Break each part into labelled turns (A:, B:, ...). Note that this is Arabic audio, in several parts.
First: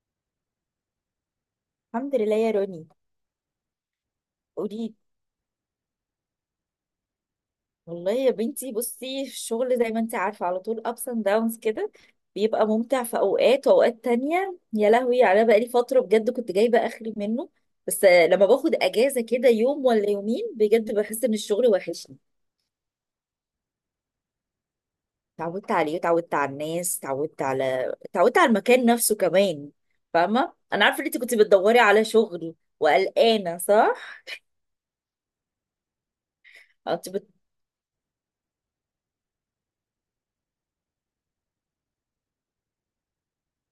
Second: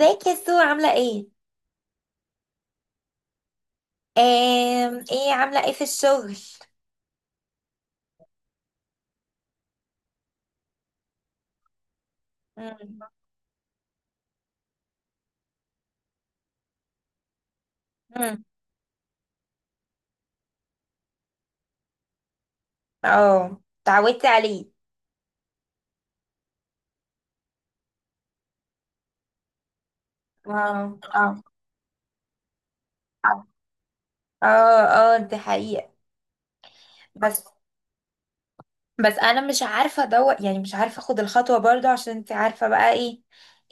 A: ازيك يا سو عاملة ايه؟
B: الحمد لله يا روني. قولي
A: ايه عاملة ايه في الشغل؟
B: والله يا بنتي، بصي الشغل زي ما انت عارفة على طول ups and downs كده. بيبقى
A: مم،
B: ممتع في اوقات، واوقات تانية يا لهوي على بقالي فترة بجد كنت جايبة اخري منه. بس
A: مم.
B: لما باخد اجازة كده يوم ولا يومين بجد بحس ان الشغل وحشني.
A: اه، اتعودتي عليه.
B: اتعودت عليه اتعودت على الناس اتعودت على اتعودت على المكان نفسه كمان. فاهمة، انا
A: اه،
B: عارفة ان انت
A: اه.
B: كنت بتدوري على شغل وقلقانة، صح؟
A: اه، اه، دي حقيقة.
B: انت
A: بس بس انا مش عارفة ادور، يعني مش عارفة اخد الخطوة برضو عشان انت عارفة بقى ايه،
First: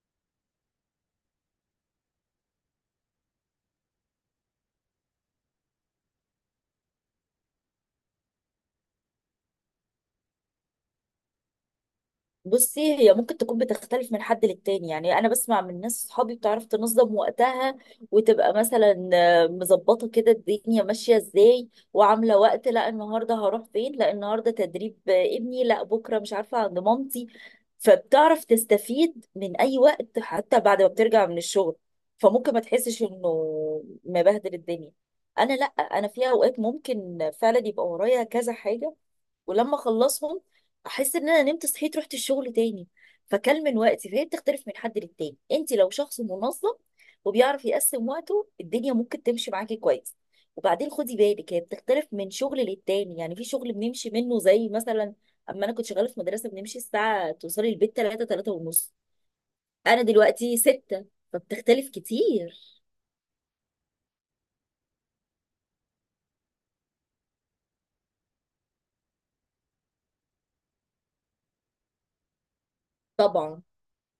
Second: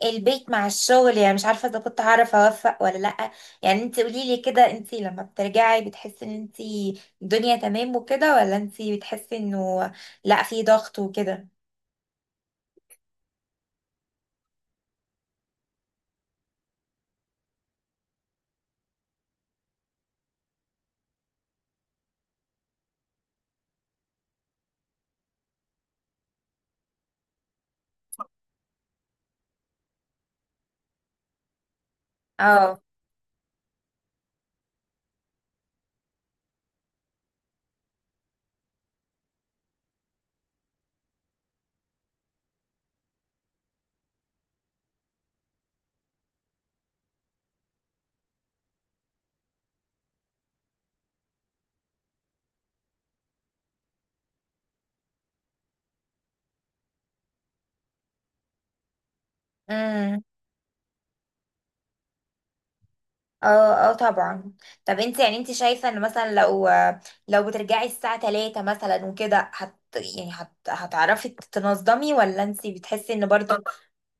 A: البيت مع الشغل. يعني مش عارفة اذا كنت هعرف اوفق ولا لأ. يعني انت قوليلي كده، انت لما بترجعي بتحسي ان انت الدنيا تمام وكده، ولا انت بتحسي انه لأ، في ضغط وكده؟
B: بصي، هي ممكن تكون بتختلف من حد للتاني. يعني انا بسمع من ناس صحابي بتعرف تنظم وقتها وتبقى مثلا مظبطه كده الدنيا ماشيه ازاي وعامله وقت، لا النهارده هروح فين، لا النهارده تدريب ابني، لا بكره مش عارفه عند مامتي. فبتعرف تستفيد من اي وقت حتى بعد ما بترجع من الشغل. فممكن ما تحسش انه مبهدل الدنيا. انا لا، انا في اوقات ممكن فعلا يبقى ورايا كذا حاجه، ولما اخلصهم احس ان انا نمت صحيت رحت الشغل تاني. فكل من وقتي، فهي بتختلف من حد للتاني. انت لو شخص منظم وبيعرف يقسم وقته الدنيا ممكن تمشي معاكي كويس. وبعدين خدي بالك، هي بتختلف من شغل للتاني. يعني في شغل بنمشي منه زي مثلا اما انا كنت شغاله في مدرسه بنمشي الساعه توصلي البيت 3، 3 ونص. انا
A: اه،
B: دلوقتي 6. فبتختلف كتير.
A: اه، اه، طبعا. طب انت يعني انت شايفة ان مثلا لو بترجعي الساعة 3 مثلا وكده، هت يعني هت هتعرفي تنظمي ولا انت بتحسي ان برضو؟
B: طبعا،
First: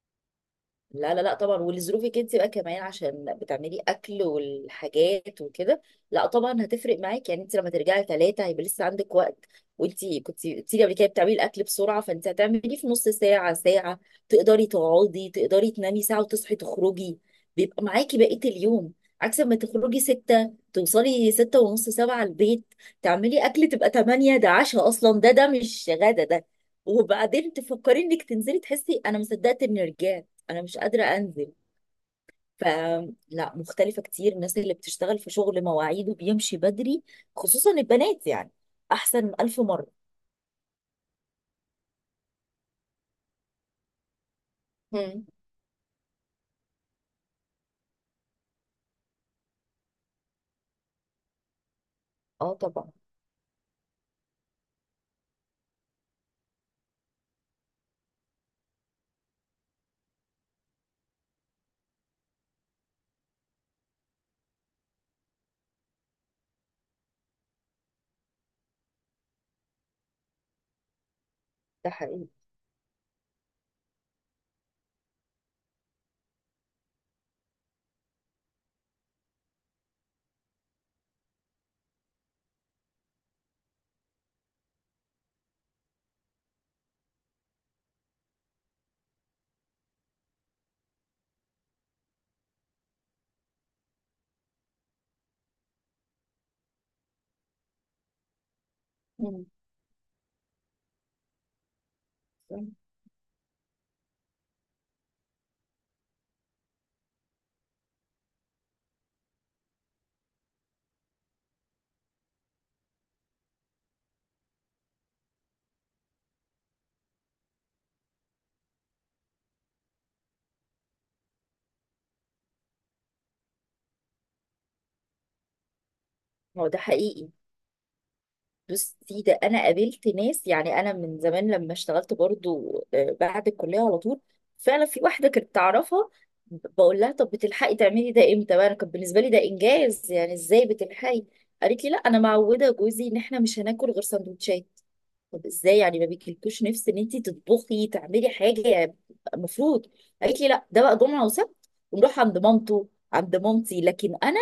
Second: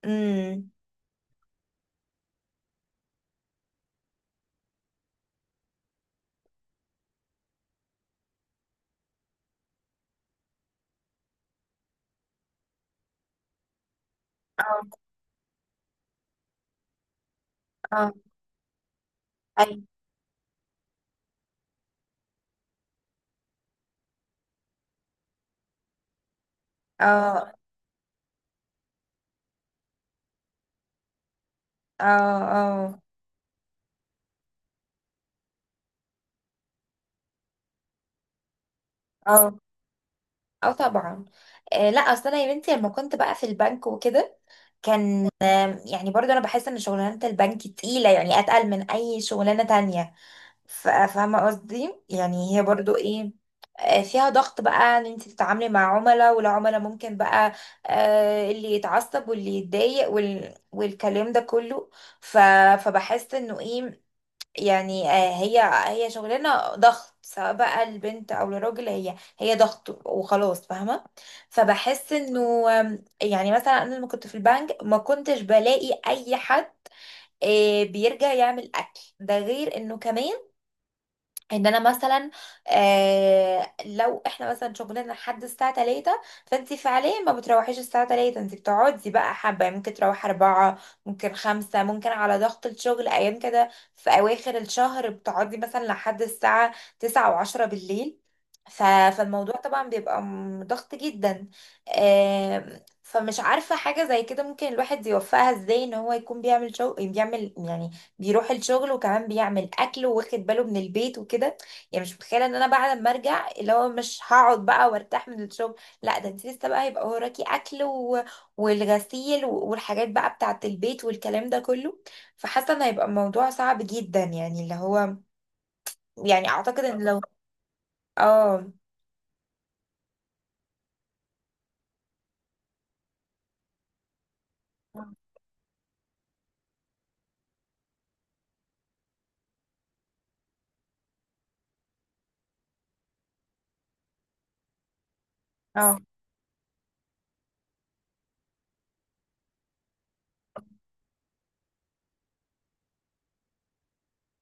A: امم.
B: لا لا لا طبعا. ولظروفك انت بقى كمان عشان بتعملي اكل والحاجات وكده، لا طبعا هتفرق معاك. يعني انت لما ترجعي 3 هيبقى لسه عندك وقت. وانت كنت قلتي لي قبل كده بتعملي الاكل بسرعة، فانت هتعمليه في نص ساعة ساعة، تقدري
A: اه،
B: تقعدي، تقدري تنامي ساعة وتصحي تخرجي. بيبقى
A: اه،
B: معاكي بقية اليوم. عكس ما
A: اي،
B: تخرجي 6 توصلي 6 ونص 7 البيت، تعملي اكل تبقى 8، ده عشاء اصلا ده مش غدا ده.
A: اه،
B: وبعدين تفكري انك تنزلي، تحسي انا مصدقت اني رجعت، انا مش قادره انزل.
A: اه، اه،
B: فلا، مختلفه كتير. الناس اللي بتشتغل في شغل مواعيده بيمشي بدري، خصوصا البنات يعني، احسن
A: اه،
B: الف مره.
A: اه، طبعا. آه، لا اصل انا يا بنتي لما كنت بقى في البنك وكده
B: مم.
A: كان يعني برضو انا بحس ان شغلانة البنك تقيلة، يعني اتقل من اي شغلانة تانية. فاهمة قصدي؟
B: اه
A: يعني هي
B: طبعا.
A: برضو ايه، فيها ضغط بقى، ان انت تتعاملي مع عملاء، والعملاء ممكن بقى اللي يتعصب واللي يتضايق والكلام ده كله. ف... فبحس انه ايه، يعني هي هي شغلانه ضغط، سواء بقى البنت او الراجل، هي هي ضغط وخلاص، فاهمه.
B: ده
A: فبحس
B: حقيقي.
A: انه يعني مثلا انا لما كنت في البنك ما كنتش بلاقي اي حد بيرجع يعمل اكل، ده غير انه كمان ان انا مثلا، آه لو احنا مثلا شغلنا لحد الساعه 3 فانت فعليا ما بتروحيش الساعه 3، انت بتقعدي بقى حبه، يعني ممكن تروحي 4، ممكن 5، ممكن على ضغط الشغل ايام كده في اواخر الشهر بتقعدي مثلا لحد الساعه 9 و10 بالليل. ف...
B: مم.
A: فالموضوع طبعا بيبقى ضغط جدا. آه، فمش عارفه حاجه زي كده ممكن الواحد يوفقها ازاي، ان هو يكون بيعمل شغل، بيعمل يعني بيروح الشغل، وكمان بيعمل اكل واخد باله من البيت وكده. يعني مش متخيله ان انا بعد ما ارجع اللي هو مش هقعد بقى وارتاح من الشغل، لا ده انت لسه بقى هيبقى وراكي اكل والغسيل والحاجات بقى بتاعه البيت والكلام ده كله. فحاسه ان هيبقى الموضوع صعب جدا، يعني اللي هو يعني
B: هو ده
A: اعتقد ان لو.
B: حقيقي.
A: اه.
B: بصي ده انا قابلت ناس. يعني انا من زمان لما اشتغلت برضو بعد الكليه على طول، فعلا في واحده كنت اعرفها بقول لها طب بتلحقي تعملي ده امتى بقى، انا كان بالنسبه لي ده انجاز، يعني ازاي بتلحقي. قالت لي لا انا معوده جوزي ان احنا مش هناكل غير سندوتشات. طب ازاي،
A: اه،
B: يعني ما بيجيلكوش نفس ان انت تطبخي تعملي حاجه، المفروض. قالت لي لا، ده بقى جمعه وسبت ونروح عند مامته، عند مامتي، لكن انا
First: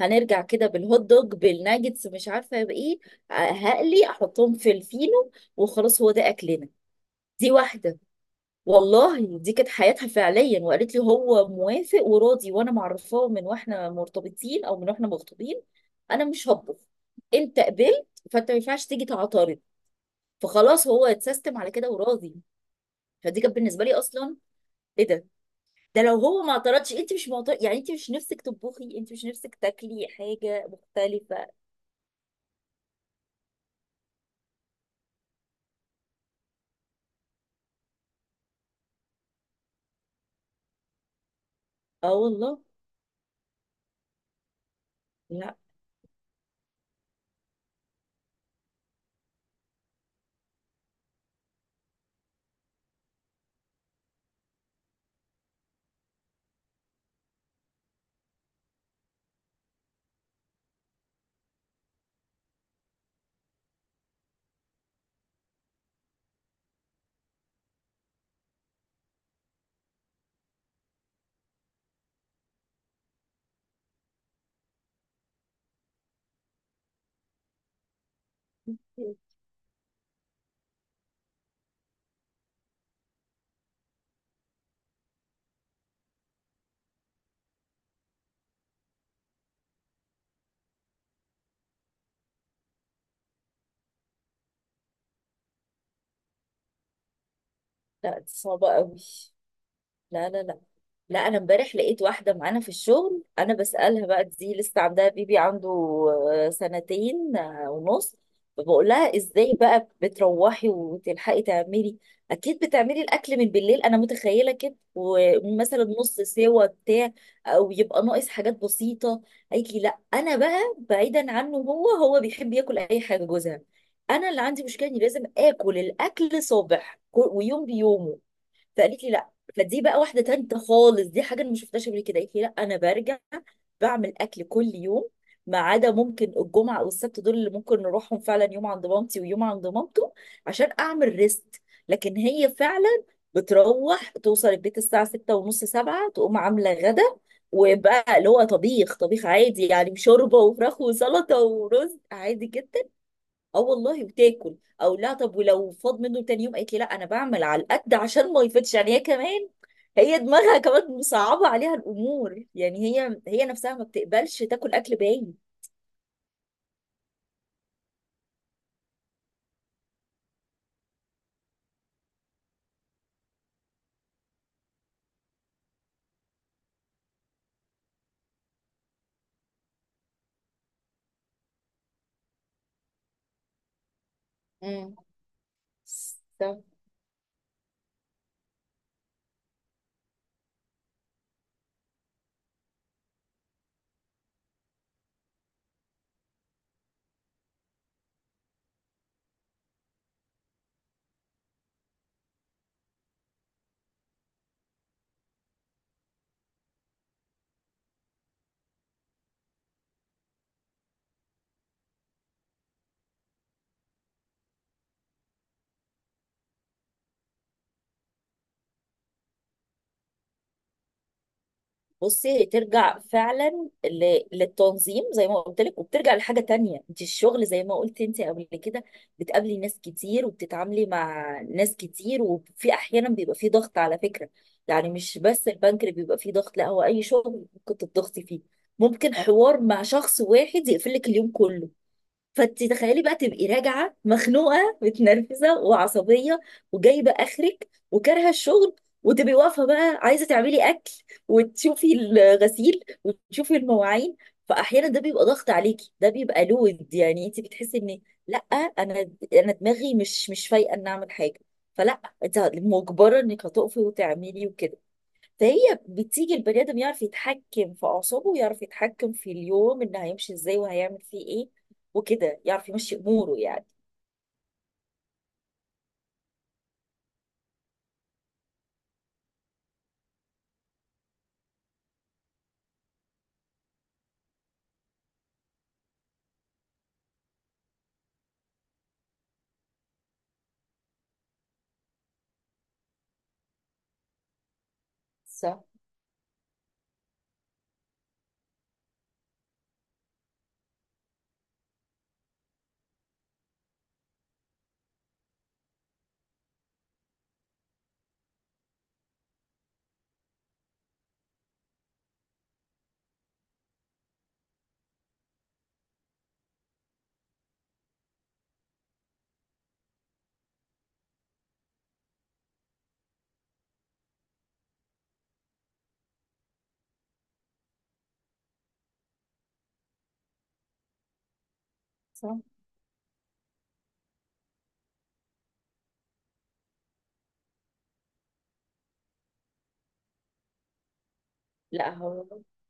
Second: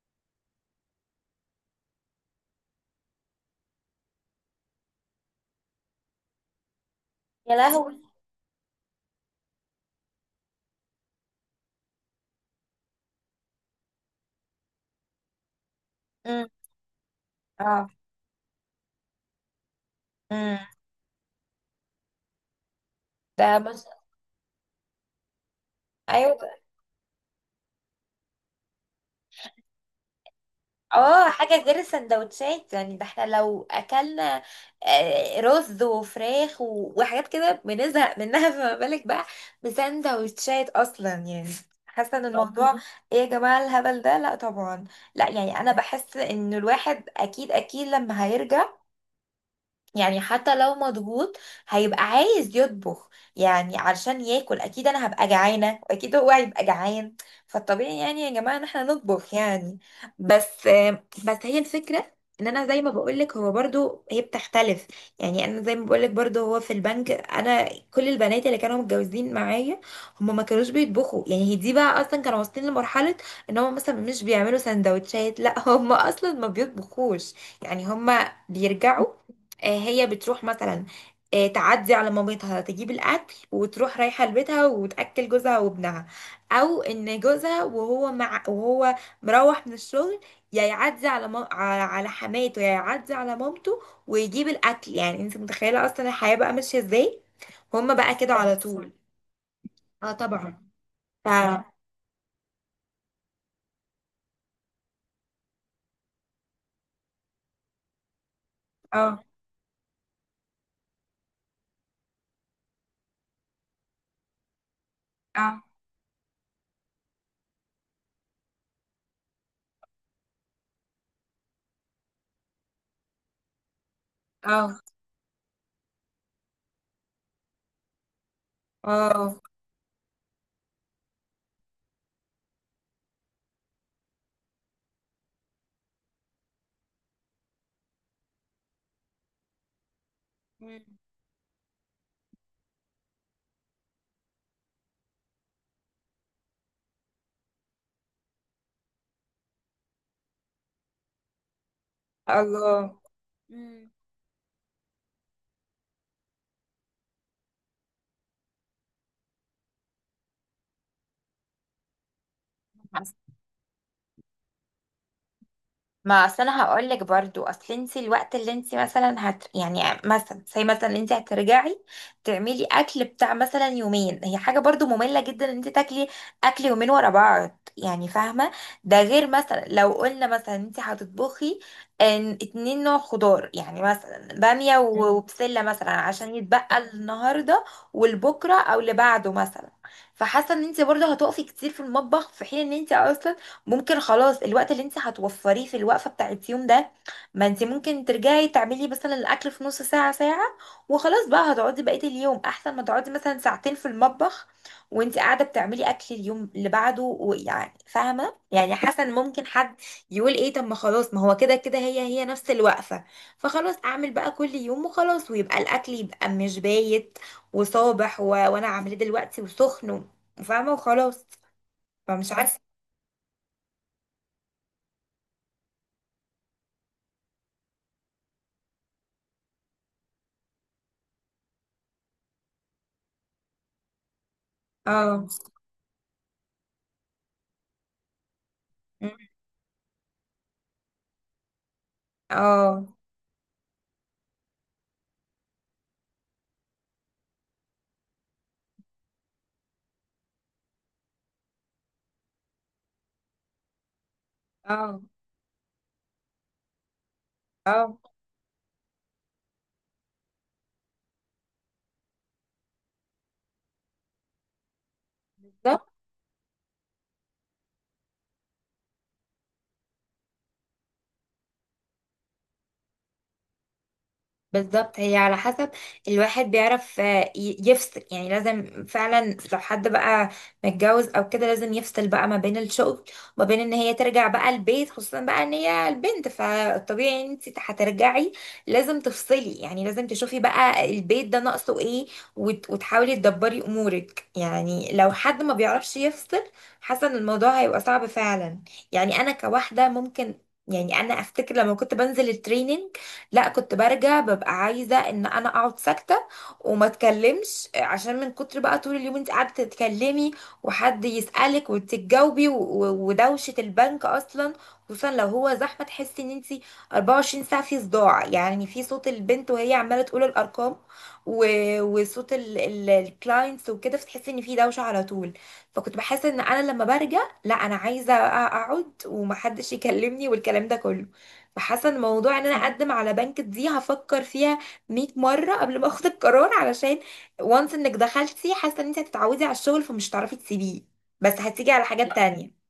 B: هنرجع كده بالهوت دوج بالناجتس مش عارفه بايه، هقلي احطهم في الفينو وخلاص، هو ده اكلنا. دي
A: يا
B: واحده.
A: لهوي.
B: والله دي كانت حياتها فعليا. وقالت لي هو موافق وراضي، وانا معرفاه من واحنا مرتبطين او من واحنا مخطوبين انا مش
A: امم.
B: هطبخ، انت
A: اه.
B: قبلت فانت ما ينفعش تيجي تعترض.
A: امم.
B: فخلاص هو اتسيستم على كده وراضي. فدي كانت
A: ده مش...
B: بالنسبه لي اصلا، ايه ده؟ ده لو
A: ايوه.
B: هو ما اعترضش، انت مش معترض، يعني انت مش نفسك تطبخي، انت مش نفسك تاكلي حاجه
A: اه،
B: مختلفه.
A: حاجة غير السندوتشات. يعني ده احنا لو اكلنا رز وفراخ وحاجات كده بنزهق منها فما بالك بقى بسندوتشات اصلا، يعني
B: اه
A: حاسة ان
B: والله.
A: الموضوع أوكي. ايه يا جماعة الهبل ده؟ لا طبعا. لا
B: لا،
A: يعني انا بحس ان الواحد اكيد اكيد لما هيرجع، يعني حتى لو مضغوط هيبقى عايز يطبخ، يعني علشان ياكل. اكيد انا هبقى جعانه واكيد هو هيبقى جعان، فالطبيعي يعني يا جماعه ان احنا نطبخ، يعني. بس بس هي الفكره، ان انا زي ما بقولك هو برضو هي بتختلف. يعني انا زي ما بقولك برضو، هو في البنك انا كل البنات اللي كانوا متجوزين معايا هم ما كانوش بيطبخوا. يعني هي دي بقى اصلا كانوا واصلين لمرحله ان هم مثلا مش بيعملوا سندوتشات، لا هم اصلا ما بيطبخوش، يعني هم بيرجعوا. هي بتروح مثلا تعدي على مامتها تجيب الاكل وتروح رايحه لبيتها وتاكل جوزها وابنها، او ان جوزها وهو مروح من الشغل، يا يعدي على على حماته، يا يعدي على مامته ويجيب الاكل. يعني انت متخيله اصلا الحياه بقى ماشيه ازاي، هما بقى
B: لا دي
A: كده على
B: صعبه
A: طول.
B: قوي.
A: اه،
B: لا لا لا.
A: طبعا.
B: لا انا
A: اه،
B: امبارح لقيت واحده معانا في الشغل، انا بسالها بقى، دي لسه عندها بيبي عنده سنتين ونص. فبقول لها ازاي بقى بتروحي وتلحقي تعملي، اكيد بتعملي الاكل من بالليل، انا متخيله كده،
A: اه،
B: ومثلا نص سوا بتاع او يبقى ناقص حاجات بسيطه. قالت لي لا، انا بقى بعيدا عنه، هو بيحب ياكل اي حاجه جوزها، انا اللي عندي
A: اه،
B: مشكله اني لازم اكل الاكل صبح ويوم بيومه. فقالت لي لا.
A: اه.
B: فدي بقى واحده تالته خالص، دي حاجه انا ما شفتهاش قبل كده. قالت لي لا انا برجع بعمل اكل كل يوم، ما عدا ممكن الجمعه او السبت دول اللي ممكن نروحهم فعلا، يوم عند مامتي ويوم عند مامته عشان
A: مم.
B: اعمل ريست. لكن هي فعلا بتروح توصل البيت الساعه 6 ونص 7، تقوم عامله غدا. وبقى اللي هو طبيخ، طبيخ عادي يعني، شوربه وفراخ وسلطه ورز عادي جدا.
A: الله.
B: اه
A: مم.
B: والله، وتاكل. او لا، طب ولو فاض منه تاني يوم؟ قالت لي لا انا بعمل على القد عشان ما يفيدش. يعني هي كمان، هي دماغها كمان مصعبه عليها الامور، يعني هي هي نفسها ما بتقبلش تاكل اكل باين.
A: ما اصل انا هقول لك برضو، اصل انت الوقت اللي انت مثلا يعني مثلا زي مثلا انت هترجعي تعملي اكل بتاع مثلا يومين، هي حاجه برضو ممله جدا، ان انت تاكلي اكل يومين ورا بعض، يعني فاهمه. ده غير مثلا لو قلنا مثلا انت هتطبخي اتنين نوع خضار، يعني مثلا باميه وبسله مثلا، عشان
B: امم.
A: يتبقى النهارده والبكره او اللي بعده مثلا. فحاسه ان انت برضو هتقفي كتير في المطبخ، في حين ان انت اصلا ممكن خلاص. الوقت اللي انت هتوفريه في الوقفه بتاعت يوم ده، ما انت ممكن ترجعي تعملي مثلا الاكل في نص ساعه ساعه وخلاص بقى، هتقعدي بقيه اليوم، احسن ما تقعدي مثلا ساعتين في المطبخ وانت قاعده بتعملي اكل اليوم اللي بعده. ويعني فاهمه؟ يعني حسن ممكن حد يقول ايه، طب ما خلاص ما هو كده كده هي هي نفس الوقفه، فخلاص اعمل بقى كل يوم وخلاص، ويبقى الاكل يبقى مش بايت وصابح وانا عاملاه دلوقتي وسخن فاهمه وخلاص.
B: بصي
A: فمش
B: هي
A: عارفه.
B: ترجع فعلا للتنظيم زي ما قلت لك، وبترجع لحاجه تانية. انت الشغل زي ما قلت انت قبل كده، بتقابلي ناس كتير وبتتعاملي مع ناس كتير، وفي احيانا بيبقى في ضغط على فكره. يعني مش
A: اه،
B: بس البنك اللي بيبقى فيه ضغط، لا، هو اي شغل ممكن تضغطي فيه. ممكن حوار مع شخص واحد يقفل لك اليوم كله. فانت
A: اه،
B: تخيلي بقى تبقي راجعه مخنوقه متنرفزه وعصبيه وجايبه اخرك وكارهه الشغل، وتبقي واقفه بقى عايزه تعملي اكل وتشوفي الغسيل وتشوفي المواعين. فاحيانا
A: اه،
B: ده بيبقى ضغط عليكي، ده بيبقى لود، يعني انت بتحسي
A: اه.
B: ان لا، انا انا دماغي مش فايقه ان اعمل حاجه. فلا، انت مجبره انك هتقفي وتعملي وكده. فهي
A: بالظبط.
B: بتيجي البني ادم يعرف يتحكم في اعصابه ويعرف يتحكم في اليوم ان هيمشي ازاي وهيعمل فيه ايه وكده، يعرف يمشي اموره يعني.
A: بالظبط هي على حسب. الواحد بيعرف يفصل. يعني لازم فعلا لو حد بقى متجوز او كده لازم يفصل بقى ما بين الشغل وما بين ان هي ترجع بقى البيت، خصوصا بقى ان هي البنت، فالطبيعي ان انت هترجعي لازم تفصلي. يعني لازم تشوفي بقى البيت ده ناقصه ايه، وتحاولي تدبري امورك. يعني لو حد ما
B: صح
A: بيعرفش يفصل، حاسه ان الموضوع هيبقى صعب فعلا. يعني انا كواحده ممكن، يعني انا افتكر لما كنت بنزل التريننج، لا كنت برجع ببقى عايزة ان انا اقعد ساكتة وما اتكلمش، عشان من كتر بقى طول اليوم انت قاعدة تتكلمي وحد يسألك وتتجاوبي، ودوشة البنك اصلا، خصوصا لو هو زحمة، تحسي ان انت 24 ساعة في صداع، يعني في صوت البنت وهي عمالة تقول الارقام وصوت الكلاينتس وكده، فتحسي ان في دوشة على طول. فكنت بحس ان انا لما برجع، لا انا عايزة اقعد ومحدش يكلمني والكلام ده كله. فحاسه ان موضوع
B: صح.
A: ان انا اقدم على بنك دي هفكر فيها 100 مره قبل ما اخد القرار، علشان وانس انك دخلتي حاسه ان انت هتتعودي على الشغل فمش هتعرفي تسيبيه، بس هتيجي على
B: لا
A: حاجات لا
B: هو
A: تانية.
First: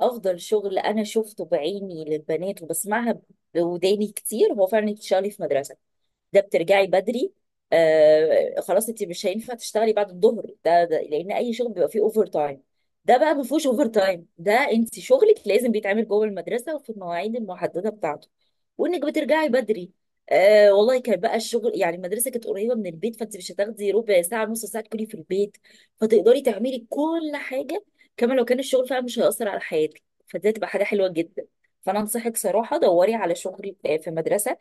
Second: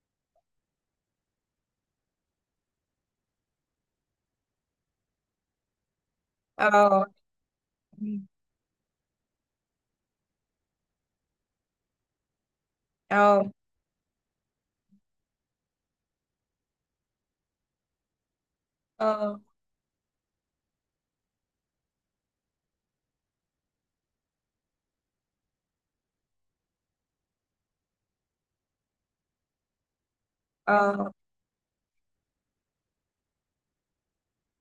B: افضل شغل انا شفته بعيني للبنات وبسمعها بوداني كتير هو فعلا تشتغلي في مدرسه. ده بترجعي
A: اه،
B: بدري. خلاص، انت مش هينفع تشتغلي بعد الظهر ده, لان اي شغل بيبقى فيه اوفر تايم، ده بقى ما
A: اه،
B: فيهوش اوفر تايم، ده انت شغلك لازم بيتعمل جوه المدرسه وفي المواعيد المحدده بتاعته. وانك
A: اه،
B: بترجعي بدري. والله كان بقى الشغل يعني، المدرسه كانت قريبه من البيت، فانت مش هتاخدي ربع ساعه نص ساعه تكوني في البيت، فتقدري تعملي كل حاجه. كما لو كان الشغل فعلا مش هيأثر على حياتك، فدي هتبقى حاجه حلوه
A: اه.
B: جدا. فانا انصحك صراحه دوري على شغل في مدرسه،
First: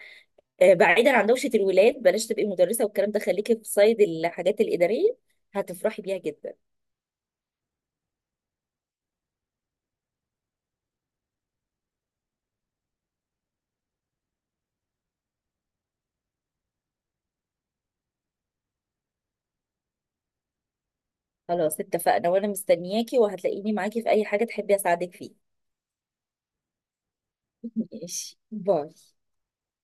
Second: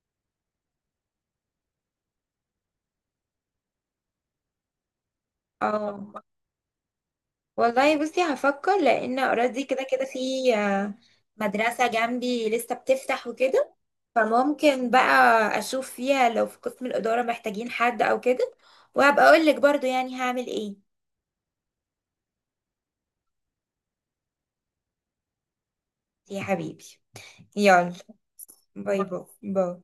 B: بعيدا عن دوشه الولاد، بلاش تبقي مدرسه والكلام ده، خليكي في صيد الحاجات الاداريه، هتفرحي
A: اه
B: بيها جدا.
A: والله، بصي هفكر لان اوريدي كده كده في آه، مدرسه جنبي لسه بتفتح وكده، فممكن بقى اشوف فيها لو في قسم الاداره محتاجين حد او كده، وهبقى اقول لك برضو يعني هعمل ايه.
B: خلاص اتفقنا، وانا مستنياكي، وهتلاقيني معاكي في اي حاجه تحبي اساعدك فيها.
A: يا حبيبي. يلا.
B: ماشي، باي.
A: باي، باي. باي.